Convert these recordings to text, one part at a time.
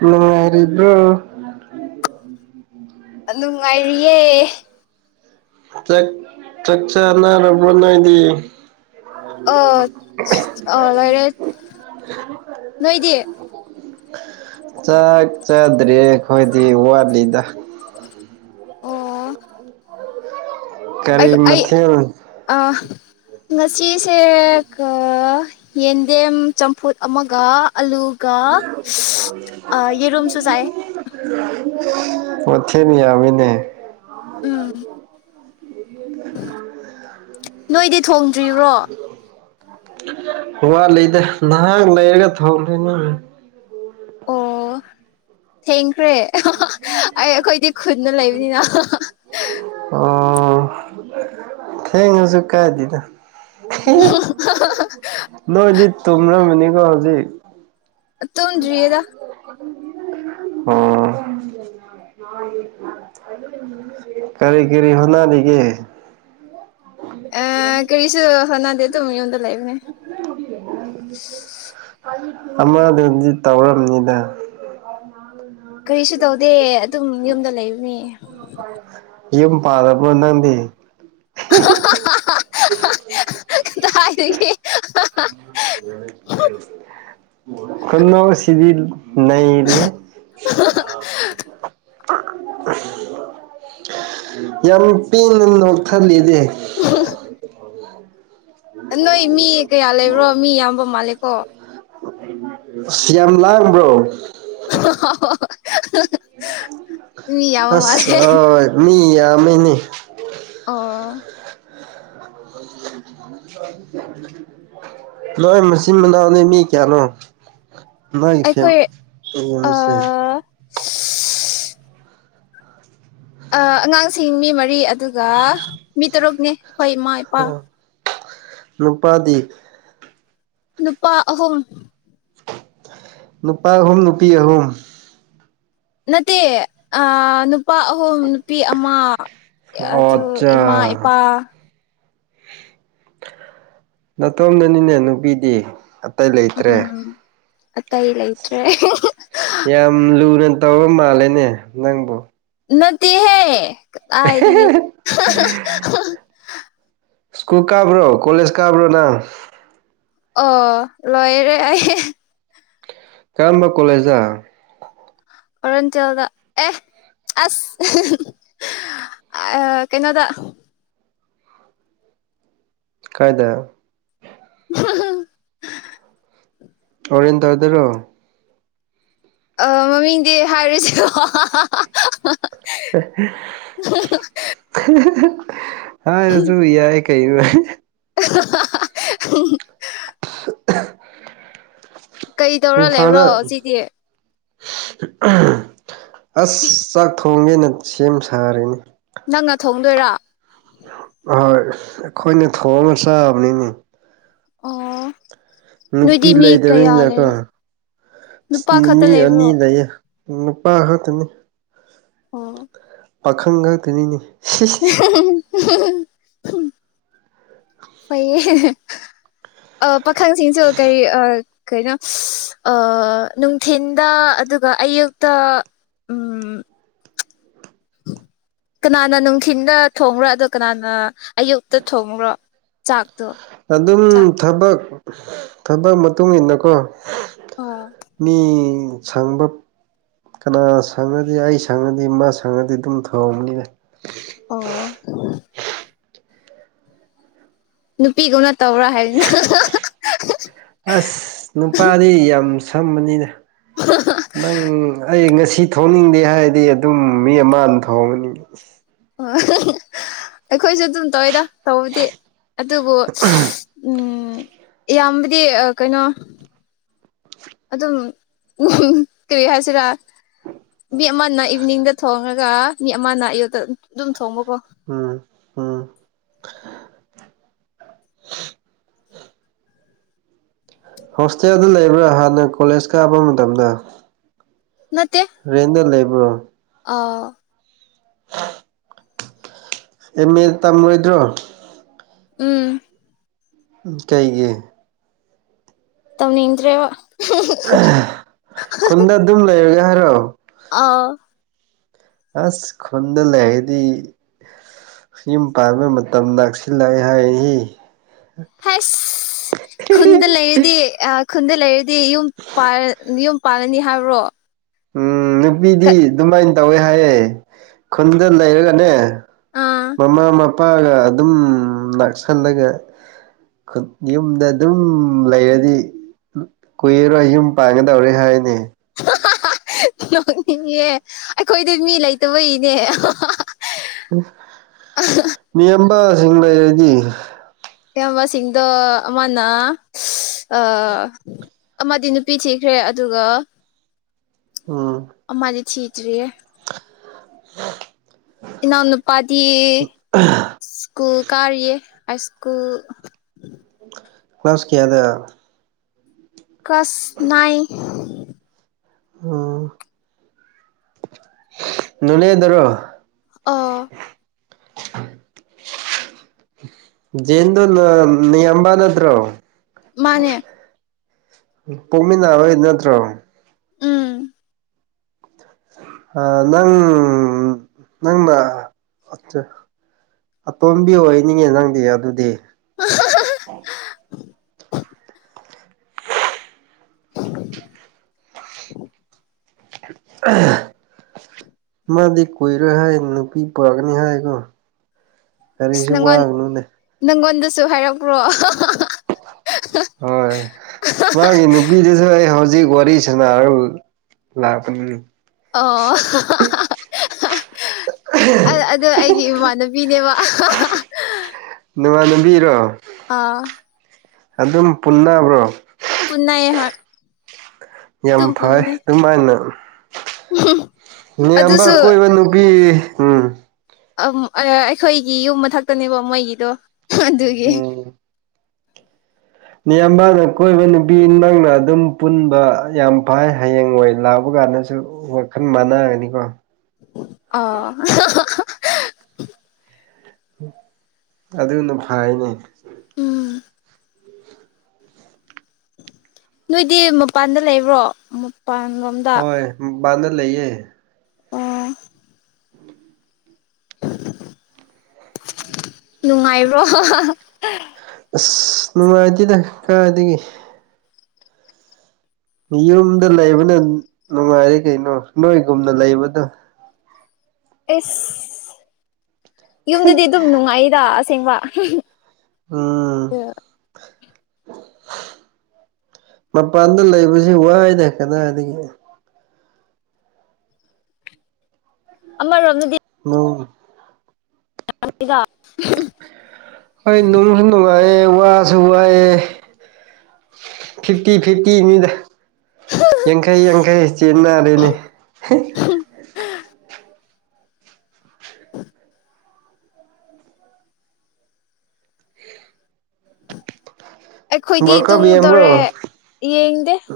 ꯅꯨꯡꯉꯔꯤꯕꯔꯤꯕ꯭ꯔꯣ ꯎ ꯅꯨꯡꯉꯥꯏꯔꯤꯌꯦ ꯆ ꯆꯛꯆꯥꯅꯔꯕꯅ ꯏꯗꯤ ꯑ‌ꯣ ꯑꯣ ꯂꯩꯏꯔꯦ ꯅꯣꯏꯗꯤ ꯆꯥꯛ ꯆꯗ꯭ꯔꯦ ꯑꯩꯈꯣꯏꯗꯤ ꯋꯥꯠꯂꯤꯗ ꯑꯣ ꯑꯩ ꯀꯔꯤ ꯑꯩ ꯃꯊꯦꯜ ꯑꯥ ꯉꯁꯤꯁꯦ ꯌꯦꯟꯗꯦꯝ ꯆꯝꯐꯨꯠ ꯑꯃꯒ ꯑꯂꯨ ꯀꯥ ꯑꯥ ꯌꯦꯔꯨꯝꯝꯁꯨꯁꯥꯏ ꯑꯣꯆꯦꯅꯤ ꯌꯥꯃꯤꯅꯦ ꯎꯝ ꯅꯣꯏꯗꯤ ꯊꯣꯡꯗ꯭ꯔꯤꯕ꯭ꯔꯣ ꯋꯥꯠꯂꯤꯗ ꯅꯍꯥꯛ ꯂꯩꯔꯒ ꯊꯣꯡꯅꯤꯅꯪ ꯑꯣ ꯊꯦꯡ ꯍ꯭ꯔꯦ ꯑꯩ ꯑꯩꯈꯣꯏꯗꯤ ꯈꯨꯟꯅ ꯂꯩꯕꯅꯤꯅꯥ ꯑꯣ ꯊꯦꯡꯉꯁꯨ ꯀꯥꯏꯗꯅ ꯅꯣꯏꯗꯤ ꯇꯣꯔ ꯃꯅꯤꯀꯣ ꯍꯧꯖꯤ ꯇꯨꯝꯗ꯭ꯔꯤꯌꯦꯗ ꯑꯣꯝ ꯀꯔꯤ ꯀꯔꯤ ꯍꯅꯥꯅꯤꯒꯦ ꯑ ꯀꯔꯤꯁ ꯍꯅꯥꯗꯦ ꯊꯃꯤ ꯑꯣꯗ ꯂꯥꯏꯐꯅꯦ ꯎ ꯑ ꯑꯃꯗꯨꯗꯤ ꯇꯧꯔꯝꯅꯤꯗ ꯀꯔꯤꯁꯨ ꯇꯧꯗꯦ ꯑꯗꯨꯝ ꯌꯨꯝꯗ ꯂꯩꯕꯅꯤ ꯌꯨꯝ ꯄꯥꯗꯕ ꯅꯪꯗꯤ ꯥꯏꯦ ꯀꯟꯅ ꯁꯤꯚꯜ ꯅ ꯏꯔꯤ ꯌꯥꯝ ꯄꯤꯅ ꯅ ꯑꯣꯊꯜꯂꯤꯗꯤ ꯑ ꯅꯣꯏ ꯃꯤ ꯀꯌꯥ ꯂꯩꯕ꯭ꯔꯣ ꯃꯤ ꯌꯥꯝꯌꯥꯝꯕ ꯃꯥꯜꯂꯦꯀꯣ ꯁꯤꯌꯥꯟ ꯂꯥꯛꯕ꯭ꯔꯣ ꯃꯤ ꯌꯥꯝꯕ ꯃꯥꯜꯂꯦ ꯑꯁ ꯃꯤ ꯇꯃꯤꯅꯤ ꯑ ꯂ ꯃꯁꯤ ꯃꯅꯥꯅꯤ ꯃꯤ ꯀꯌꯥꯅꯣ ꯑꯩꯈꯣꯏ ꯑ ꯐꯁꯦ [unintelligible] ꯑꯉꯥꯡꯁꯤꯡ ꯃꯤ ꯃꯔꯤ ꯑꯗꯨꯒ ꯃꯤ ꯇꯔꯨꯛꯅꯤ ꯑꯩꯈꯣꯏ ꯏꯃꯥ ꯏꯄꯥ ꯅꯨꯄꯥꯗꯤ ꯅꯨꯄꯥ ꯑꯍꯨꯝ ꯅꯨꯄꯥ ꯑꯍꯨꯝ ꯅꯨꯄꯤ ꯑꯍꯨꯝ ꯅꯠꯇꯦ ꯅꯨꯄꯥ ꯑꯍꯨꯝ ꯅꯨꯄꯤ ꯑꯃ ꯑꯗꯨ ꯑꯗꯨ ꯑꯣꯠꯆꯥ ꯏꯃꯥ ꯏꯄꯥ ꯅꯅꯥꯇꯣꯝꯗꯅꯤꯅꯦ ꯅꯨꯄꯤꯗꯤ ꯂꯩꯇ꯭ꯔꯦ ꯎꯝ ꯑꯇꯩ ꯂꯩꯇ꯭ꯔꯦ ꯌꯥꯝ ꯂꯨꯅ ꯀꯩꯗꯧꯕ ꯃꯥꯜꯂꯦꯅꯦ ꯅꯪꯕꯨ ꯅꯠꯇꯦꯍꯦ ꯀ ꯍꯥꯏꯔꯤꯌꯦꯦ ꯁ꯭ꯀꯨꯜ ꯀꯥꯕ꯭ꯔꯣ ꯀꯣꯂꯦꯖ ꯀꯥꯕ꯭ꯔꯣ ꯅ ꯑꯣ ꯂꯣꯏꯔꯦ ꯀꯔꯝꯕ ꯀꯣꯂꯦꯖꯥ ꯑꯔꯨꯟꯆꯜꯗ ꯑꯦ ꯑꯁ ꯑ ꯀꯩꯅꯣꯗ ꯀꯥꯏꯗ ꯑ ꯑꯣꯔꯦꯟ ꯇ ꯍꯥꯏꯗꯔꯣ ꯑ ꯃꯃꯤꯡꯗꯤ ꯍꯥꯏꯔꯨꯁ [unintelligible] ꯍꯥꯥ ꯔꯁꯨꯨ ꯏ ꯌꯥꯏ ꯀꯩꯅꯅꯨꯡꯥꯏ ꯎ [unintelligible] ꯀꯩꯗꯧꯔ ꯂꯩꯕ꯭ꯔꯣ ꯏꯝꯐꯥꯜꯗ ꯁꯤꯗꯤ ꯑꯁ ꯆꯥꯛ ꯊꯣꯡꯒꯦꯅ ꯁꯦꯝ ꯁꯥꯔꯤꯅꯤ ꯅꯪꯅ ꯊꯣꯡꯗꯣꯏꯔ ꯑꯣꯏ ꯑꯩꯈꯣꯏꯅ ꯊꯣꯡꯉ ꯆꯥꯕꯅꯤꯅꯦ ꯑꯣ ꯅꯨꯄꯤ ꯅꯣꯏꯗꯤ ꯃꯤ ꯀꯌꯥ ꯂꯩꯗꯕꯅꯤꯅꯀꯣ ꯂꯩꯕ ꯑꯁ ꯅꯨꯄꯥ ꯅꯨ ꯈꯛꯇ ꯃꯤ ꯂꯩꯕ꯭ꯔꯣ ꯑꯅꯤ ꯂꯩ ꯅꯨꯄꯥ ꯍꯥꯇꯅꯤ ꯑꯣ ꯄꯥꯈꯪ ꯈꯛꯇꯅꯤꯅꯤ ꯐ ꯑ ꯄꯥꯈꯪꯁꯤꯡꯁꯨ ꯀꯔꯤ ꯑ ꯀꯩꯅꯣ ꯅꯨꯡꯊꯤꯟꯗ ꯑꯗꯨꯒ ꯑꯌꯨꯛꯇ ꯎꯝ [unintelligible] ꯀꯅꯥꯅ ꯅꯨꯡꯊꯤꯤꯟꯗ ꯊꯣꯡꯕ꯭ꯔꯣ ꯑꯗ ꯀꯅꯥꯅ ꯑꯌꯨꯛꯇ ꯊꯣꯡꯕ꯭ꯔꯣ ꯆꯥꯛ ꯑꯗꯨꯝ ꯊꯕꯛ ꯊꯕꯛ ꯃꯇꯨꯡ ꯏꯟꯅꯀꯣ ꯑꯣ ꯃꯤ ꯁꯪꯕ ꯀꯅꯥ ꯁꯪꯉꯗꯤ ꯑꯩ ꯁꯪꯉꯗꯤ ꯃꯥ ꯁꯪꯉꯗꯤ ꯑꯗꯨꯝ ꯊꯣꯡꯕꯅꯤꯅ ꯑꯣ ꯅꯨꯄꯤꯒꯧꯅ ꯇꯧꯕ꯭ꯔꯥ ꯍꯥꯏꯕꯅ ꯑꯁ ꯅꯨꯄꯥꯗꯤ ꯌꯥꯝ ꯁꯝꯕꯅꯤꯅ ꯅꯪ ꯑꯩ ꯉꯁꯤ ꯁꯤ ꯊꯣꯡꯅꯤꯡꯗꯦ ꯍꯥꯏꯔꯗꯤ ꯑꯗꯨꯝ ꯃꯤ ꯑꯃꯅ ꯊꯣꯡꯉꯅꯤꯉ ꯍ ꯑꯩꯈꯣꯏꯁꯨ ꯑꯗꯨꯝ ꯇꯧꯋꯤꯗ ꯇꯧꯗꯤ ꯑꯗꯨꯕꯨ ꯎꯝ ꯏꯌꯥꯝꯕꯗꯤ ꯀꯩꯅꯣ ꯑꯗꯨꯝ ꯎ ꯀꯔꯤ ꯍꯥꯏꯁꯤꯔꯥ ꯃꯤ ꯑꯃꯅ ꯏꯚꯤꯅꯤꯡꯗ ꯊꯣꯡꯉꯒ ꯃꯤ ꯑꯃꯅ ꯑꯌꯨꯛꯇ ꯑꯗꯨꯝ ꯊꯣꯡꯕ ꯎꯝ ꯎꯝ ꯍꯣꯁꯇꯦꯜꯗ ꯂꯩꯕ꯭ꯔꯥ ꯍꯥꯟꯅ ꯀꯣꯂꯦꯖ ꯀꯥꯞꯕ ꯃꯇꯝꯗ ꯅ ꯔꯦꯟꯗ ꯂꯩꯕ꯭ꯔꯣ ꯑꯥ [unintelligible] ꯑꯦꯝ ꯑꯦ ꯇꯝꯔꯣꯏꯗ꯭ꯔꯣ ꯎꯝ ꯀꯩꯒꯤ ꯇꯧꯅꯤ ꯏꯗ꯭ꯔꯦ ꯈꯨꯟꯗ ꯑꯗꯨꯝ ꯂꯩꯔꯒ ꯍꯥꯏꯔꯣ ꯑꯥ ꯑꯁ ꯈꯨꯟꯗ ꯂꯩꯒꯗꯤ ꯌꯨꯝ ꯄꯥꯟꯕ ꯃꯇꯝ ꯅꯥꯛꯁꯤꯜꯂꯛꯏ ꯍꯥꯏꯏ ꯍꯁ ꯈꯨꯟꯗ ꯂꯩ ꯂꯩꯔꯗꯤ ꯑ ꯈꯨꯟꯗ ꯂ ꯏꯔꯗꯤ ꯑꯗꯨ ꯌꯨꯝ ꯌꯨꯝ ꯄꯥꯜꯂꯅꯤ ꯍꯥꯏꯕ꯭ꯔꯣ ꯎꯝ ꯅꯨꯄꯤꯗꯤ ꯑꯗꯨꯃꯥꯏꯅ ꯇꯧꯋꯦ ꯍꯥꯏꯌꯦ ꯈꯨꯟꯗ ꯂꯩꯔꯒꯅꯦ ꯑꯥ ꯃꯃꯥ ꯃꯄꯥꯒ ꯑꯗꯨꯝ ꯅꯥꯛꯁꯜꯂꯒ ꯌꯨꯝꯗ ꯑꯗꯨꯝ ꯂꯩꯔꯗꯤ ꯀꯨꯏꯔꯣꯏ ꯌꯨꯝ ꯄꯥꯡꯒꯗꯧꯔꯦ ꯍꯥꯏꯅꯦ ꯅꯣꯛꯅꯤꯡꯉꯦ ꯑꯩꯈꯣꯏꯗꯤ ꯃꯤ ꯂꯩꯇꯕ ꯏꯅꯦ ꯃꯤ ꯑꯝꯕꯁꯤꯡ ꯂꯩꯔꯗꯤ ꯑꯌꯥꯝꯕꯁꯤꯡꯗꯣ ꯑꯃꯅ ꯑ ꯑꯃꯗꯤ ꯅꯨꯄꯤ ꯊꯤꯈ꯭ꯔꯦ ꯑꯗꯨꯒ [unintelligible] ꯎꯝ ꯑꯃꯗꯤ ꯊꯤꯗ꯭ꯔꯤꯌꯦ ꯍ ꯏꯅꯥꯎꯅꯨꯄꯥꯗꯤ ꯁ꯭ꯀꯨꯜ ꯀꯥꯔꯤꯌꯦ ꯍꯥꯢꯁ꯭ꯀꯨꯜ ꯀ꯭ꯂꯥꯁꯀꯤꯌꯥꯗ ꯀ꯭ꯂꯥꯁ ꯅꯥꯏ ꯑ ꯅꯣꯅꯦꯗꯔꯣ ꯑꯣ ꯎ ꯖꯦꯟꯗꯨ ꯅ ꯅꯌꯥꯝꯕ ꯅꯠꯇ꯭ꯔꯣ ꯃꯥꯅꯦ ꯄꯣꯛꯃꯤꯅꯕ ꯅꯠꯇ꯭ꯔꯣ ꯎꯝ ꯑ ꯅꯪ ꯅꯪꯅ ꯑꯇꯣꯝꯕꯤ ꯑꯣꯏꯅꯤꯡꯉꯦ ꯅꯪꯗꯤ ꯑꯗꯨꯗꯤ ꯑꯍꯍꯍ ꯎꯝ ꯑ‌ꯍ ꯃꯥꯗꯤ ꯀꯨꯏꯔꯣꯏ ꯍꯥꯏ ꯅꯨꯄꯤ ꯄꯨꯔꯛꯀꯅꯤ ꯍꯥꯏꯀꯣ ꯏꯁ ꯀꯔꯤꯁꯨ ꯅꯪꯒꯣꯟ ꯋꯥꯒꯅꯨꯅꯦ ꯅꯪꯒꯣꯟꯗꯁꯨ ꯍꯥꯏꯔꯛꯄ꯭ꯔꯣ ꯑꯍꯍꯍꯍ ꯍꯣꯏ ꯃꯥꯒꯤ ꯅꯨꯄꯤꯗꯨꯁꯨ ꯑꯩ ꯍꯧꯖꯤꯛ ꯍꯧꯖꯤꯛ ꯋꯥꯔꯤ ꯁꯥꯟꯅꯔꯒ ꯂꯥꯛꯄꯅꯤꯅꯤ ꯑꯣ ꯑꯍꯍꯍꯍ ꯑꯗꯨ ꯑꯩꯒꯤ ꯏꯃꯥꯟꯅꯕꯤꯅꯦꯕ ꯑꯥꯍꯥꯍꯥꯍꯥ ꯅꯃꯥꯅꯕꯤꯔꯣ ꯑꯥ ꯑꯗꯨꯝ ꯄꯨꯟꯅꯕ꯭ꯔꯣ ꯄꯨꯟꯅꯩ ꯍꯣꯏ ꯌꯥꯝ ꯑꯗꯨꯝ ꯐꯩ ꯄꯨꯟꯕꯅꯦ ꯑꯗꯨꯃꯥꯏꯅ ꯏꯝꯕ ꯑꯗꯨꯁꯨ ꯀꯣꯏꯕ ꯅꯨꯄꯤ ꯎꯝ ꯑꯩꯈꯣꯏꯒꯤ ꯌꯨꯝ ꯃꯊꯛꯇꯅꯦꯕ ꯃꯣꯏꯒꯤꯗꯣ ꯑꯗꯨꯒꯤ ꯃꯤꯌꯥꯝꯕꯥꯅ ꯀꯣꯏꯕ ꯅꯨꯄꯤ ꯅꯪꯅ ꯑꯗꯨꯝ ꯄꯨꯟꯕ ꯌꯥꯝ ꯐꯩ ꯍꯌꯦꯡ ꯑꯣꯏ ꯂꯥꯛꯕ ꯀꯥꯔꯦ ꯁꯨ ꯋꯥꯈꯜ ꯃꯥꯟꯅꯒꯅꯤꯀꯣ ꯑ ꯍꯍꯍ ꯑꯗꯨꯅ ꯐꯥꯏꯅꯦ ꯎꯝ ꯅꯣꯏꯗꯤ ꯃꯄꯥꯟꯗ ꯂꯩꯕ꯭ꯔꯣ ꯃꯄꯥꯟꯂꯣꯝꯗ ꯃꯄꯥꯟꯅ ꯂꯩꯌꯦ ꯑꯣ ꯅꯨꯡꯉꯥꯏꯕ꯭ꯔꯣ ꯍꯥꯍꯥꯍꯥ ꯑꯁ ꯅꯨꯡꯉꯥꯏꯇꯦꯗ ꯀꯥꯏꯗꯒꯤ ꯌꯨꯝꯗ ꯂꯩꯕꯅ ꯅꯨꯡꯉꯥꯏꯔꯦ ꯀꯩꯅꯣ ꯅꯣꯏꯒꯨꯝꯅ ꯂꯩꯕꯗ ꯑꯦꯁ ꯌꯨꯝꯗꯗꯤ ꯑꯗꯨꯝ ꯅꯨꯡꯉꯥꯏꯗ ꯑꯁꯦꯡꯕ ꯎꯝ ꯃꯄꯥꯟꯗ ꯂꯩꯕꯁꯤ ꯋꯥꯏꯗ ꯀꯗꯥꯏꯗꯒꯤ ꯑ ꯔꯅ ꯑꯪ ꯌꯥꯗ ꯍꯣꯏ ꯅꯨꯡꯁꯨ ꯅꯨꯡꯉꯥꯏꯌꯦꯦ ꯋꯥꯁꯨ ꯋꯥꯏꯑꯦ ꯐꯤꯇꯤ ꯐꯤꯤ ꯃꯤꯃꯤꯗ ꯌꯥꯡꯈꯩ ꯌꯥꯡꯈꯩ ꯆꯦꯟꯅꯔꯦꯅꯤ ꯑꯩꯈꯣꯏꯗꯤ ꯋꯥꯔꯜ ꯀꯞ ꯌꯦꯡꯕ꯭ꯔꯣ ꯇꯨꯡꯉꯨꯗꯧꯔꯦ ꯌꯦꯡꯗꯦꯡ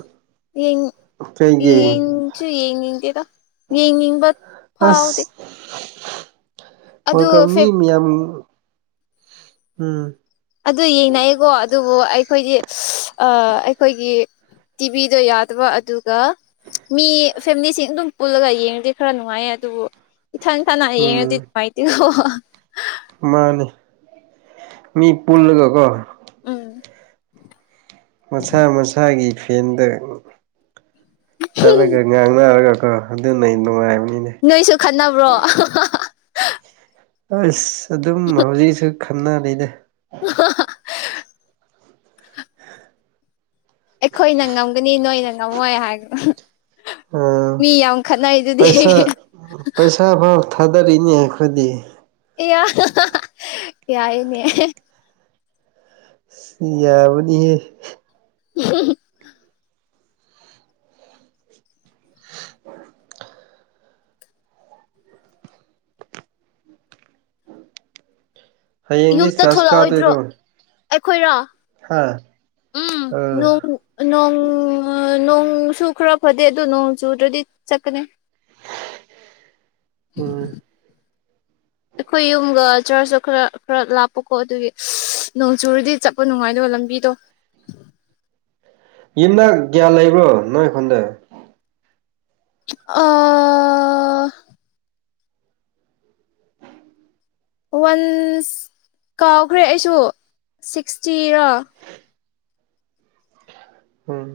ꯀꯩꯒꯤ ꯌꯦꯡꯁꯨ ꯌꯦꯡꯅꯤꯡꯗꯦꯗ ꯌꯦꯡꯅꯤꯡꯕ ꯐꯥꯎꯗꯦ ꯑꯗꯨ ꯃꯔ ꯃꯤ ꯃꯌꯥꯝ ꯎꯝ ꯑꯗꯨ ꯌꯦꯡꯅꯩꯌꯦꯀꯣ ꯑꯗꯨꯕꯨ ꯑꯩꯈꯣꯏꯗꯤ ꯑꯩꯈꯣꯏꯒꯤ ꯇꯤꯚꯗꯣ ꯌꯥꯗꯕ ꯑꯗꯨꯒ ꯃꯤ ꯐꯦꯃꯤꯂꯤꯁꯤꯡ ꯑꯗꯨꯝ ꯄꯨꯜꯂꯒ ꯌꯦꯡꯉꯗꯤ ꯈꯔ ꯅꯨꯡꯉꯥꯏꯌꯦ ꯑꯗꯨꯕꯨ ꯏꯊꯟ ꯏꯊꯅ ꯍꯌꯦꯡꯉꯗꯤ ꯎꯝ ꯃꯥꯏꯇꯦꯣ ꯃꯥꯅꯤ ꯃꯤ ꯄꯨꯜꯂꯒ ꯀꯣ ꯎꯝ ꯃꯁꯥ ꯃꯁꯥꯒꯤ ꯐꯦꯟꯗ ꯆꯠꯂꯒ ꯉꯥꯡꯅꯔꯒ ꯑ ꯑꯗꯨꯅ ꯅꯨꯡꯉꯥꯏꯕꯅꯤ ꯅꯣꯏꯁꯨ ꯈꯠꯅꯕ꯭ꯔꯣ ꯑꯁ ꯑꯗꯨꯝ ꯍꯧꯖꯤꯛꯁꯨ ꯈꯟꯅꯔꯤꯅꯦ ꯑ ꯑꯩꯈꯣꯏꯅ ꯉꯝꯒꯅꯤ ꯅꯣꯏꯅ ꯉꯝꯃꯣꯏ ꯍꯥꯏꯒ ꯑꯥ ꯃꯤ ꯌꯥꯝ ꯈꯠꯅꯩ ꯑꯗꯨꯗꯤ ꯄꯩꯁꯥ ꯑꯩ ꯄꯩꯁꯥ ꯐꯥꯎ ꯊꯥꯗꯔꯤꯅꯦ ꯑꯩꯈꯣꯏꯗꯤ ꯀ ꯀꯌꯥꯏꯅꯦ ꯁꯤ ꯌꯥꯕꯗꯤ [unintelligible] ꯍꯌꯦꯡꯗꯤ ꯌꯨꯝꯇ ꯆꯥꯔꯖ ꯊꯣꯛꯂꯛꯑꯣꯏꯗ꯭ꯔꯣ ꯀꯥꯗꯣꯏꯔꯣ ꯑꯩꯈꯣꯏꯔꯣ ꯍꯥ ꯑ ꯎꯝꯣꯡꯣꯡ ꯅꯣꯡꯁꯨ ꯈꯔ ꯐꯗꯦ ꯑꯗꯨꯗ ꯅꯣꯡ ꯆꯨꯗ꯭ꯔꯗꯤ ꯆꯠꯀꯅꯤ ꯑ ꯎ ꯑꯩꯈꯣꯏ ꯌꯨꯝꯒ ꯆꯔꯆꯇ ꯈꯔ ꯈꯔ ꯂꯥꯞꯄꯀꯣ ꯑꯗꯨꯒꯤ ꯅꯣꯡꯆꯨꯔꯗꯤ ꯆꯠꯄ ꯅꯨꯡꯉꯥꯏꯗꯕ ꯂꯝꯕꯤ ꯗꯣ [unintelligible] ꯌꯨꯝꯗ ꯒ꯭ꯌꯥꯟ ꯂꯩꯕ꯭ꯔꯣ ꯅꯣꯏ ꯑꯩꯈꯣꯟꯗ ꯑ ꯋꯥꯟꯁ ꯀꯥꯎꯈ꯭ꯔꯦ ꯑꯩꯁꯨ ꯁꯤꯛꯁꯇꯤꯔꯣ ꯎꯝ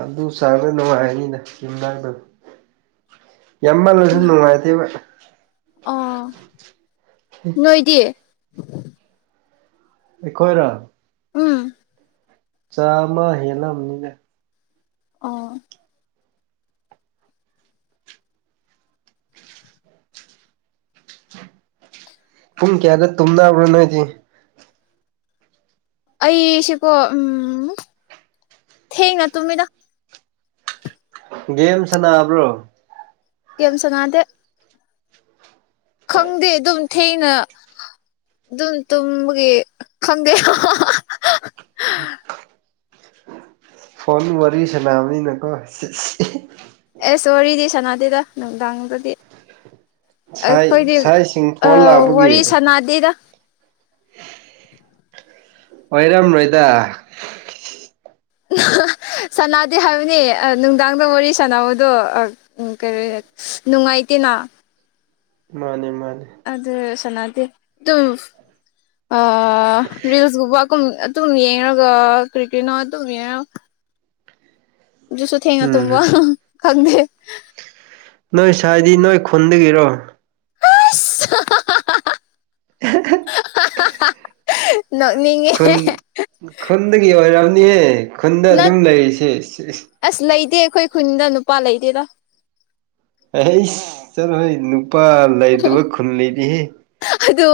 ꯑꯗꯨ ꯆꯥꯡꯅ ꯅꯨꯡꯉꯥꯏꯔꯅꯤꯅ ꯌꯨꯝꯅꯥꯛꯇꯕ ꯌꯥꯝꯃꯜꯂꯁꯨ ꯅꯨꯡꯉꯥꯏꯇꯦꯕ ꯑ ꯅꯣꯏꯗꯤꯌꯦ ꯑꯩꯈꯣꯏꯣꯏꯔ ꯎꯝ ꯆꯥꯝꯃ ꯍꯦꯜꯂꯝꯕꯅꯤꯅꯦ ꯑꯣ ꯄꯨꯡ ꯀꯌꯥꯗ ꯇꯨꯝꯕ꯭ꯔꯣꯅꯣ ꯍꯥꯏꯗꯤ ꯑꯩꯁꯤꯀꯣ ꯎꯝ ꯊꯦꯡꯉ ꯇꯨꯝꯃꯤꯗ ꯦꯝꯁꯅꯕ꯭ꯔꯣ ꯀꯦꯝ ꯁꯉꯗꯦ ꯈꯪꯗꯦ ꯑꯗꯨꯝ ꯊꯦꯡꯅ ꯑꯗꯨꯝ ꯇꯝꯕꯒꯤ ꯈꯪꯗꯦ ꯍꯥ ꯍꯥ ꯐꯣꯟꯗꯩꯩ ꯋꯥꯔꯤꯁꯤꯅꯥꯕꯅꯤ ꯅꯀꯣ ꯑꯦ ꯋꯥꯔꯤꯗꯤ ꯁꯅꯥꯗꯦꯗ ꯅꯨꯡꯗꯥꯡꯗꯗꯤ ꯁꯥꯏ ꯑꯩꯈꯣꯏꯗꯤ ꯁꯥꯏꯁꯤꯡ ꯐꯣꯟ ꯂꯥꯛꯄꯒꯤ ꯋꯥꯔꯤ ꯁꯥꯟꯅꯥꯗꯦꯗ ꯑꯣꯏꯣꯏꯔꯝ ꯃꯣꯏꯗ ꯁꯅꯗꯦ ꯍꯥꯏꯕꯅꯤ ꯅꯨꯡꯗꯥꯡꯗ ꯋꯥꯔꯤ ꯁꯥꯟꯅꯕꯗꯣ ꯀ ꯅꯨꯡꯉꯥꯏ ꯏꯇꯅꯥ ꯃꯥꯅꯦ ꯃꯥꯅꯦ ꯑꯗꯨ ꯁꯅꯥꯗꯤ ꯑꯗꯨꯝ ꯔꯤꯜꯁꯒꯨꯝꯕꯨꯝ ꯑꯗꯨꯝ ꯌꯦꯡꯉꯒ ꯀ꯭ꯔꯤꯀꯦꯠꯅ ꯑꯗꯨꯝ ꯌꯦꯡꯉꯒ ꯖꯁꯨ ꯊꯦꯡꯉ ꯎꯝ ꯇꯨꯝꯕ ꯈꯪꯗꯦ ꯅꯣꯏ ꯁꯥꯏꯗꯤ ꯅꯣꯏ ꯈꯨꯟꯗꯒꯤꯔꯣ ꯑ [unintelligible] ꯑ ꯈꯨꯟ ꯈꯨꯟꯗꯒꯤ ꯑꯣꯏ ꯌꯥꯅꯤꯦ ꯈꯨꯟꯗ ꯅꯠ ꯑꯗꯨꯝ ꯂꯩꯔꯤꯁꯦ ꯄꯥꯥ ꯂꯩꯗꯗ ꯆꯂꯣ ꯍ ꯑꯗꯨ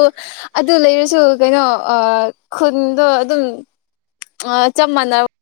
ꯑꯗꯨ ꯂꯩꯔꯁꯨ ꯀꯩꯅꯣ ꯈꯨꯟꯗꯣ ꯑꯗꯨꯝ ꯆꯞ ꯃꯥꯅ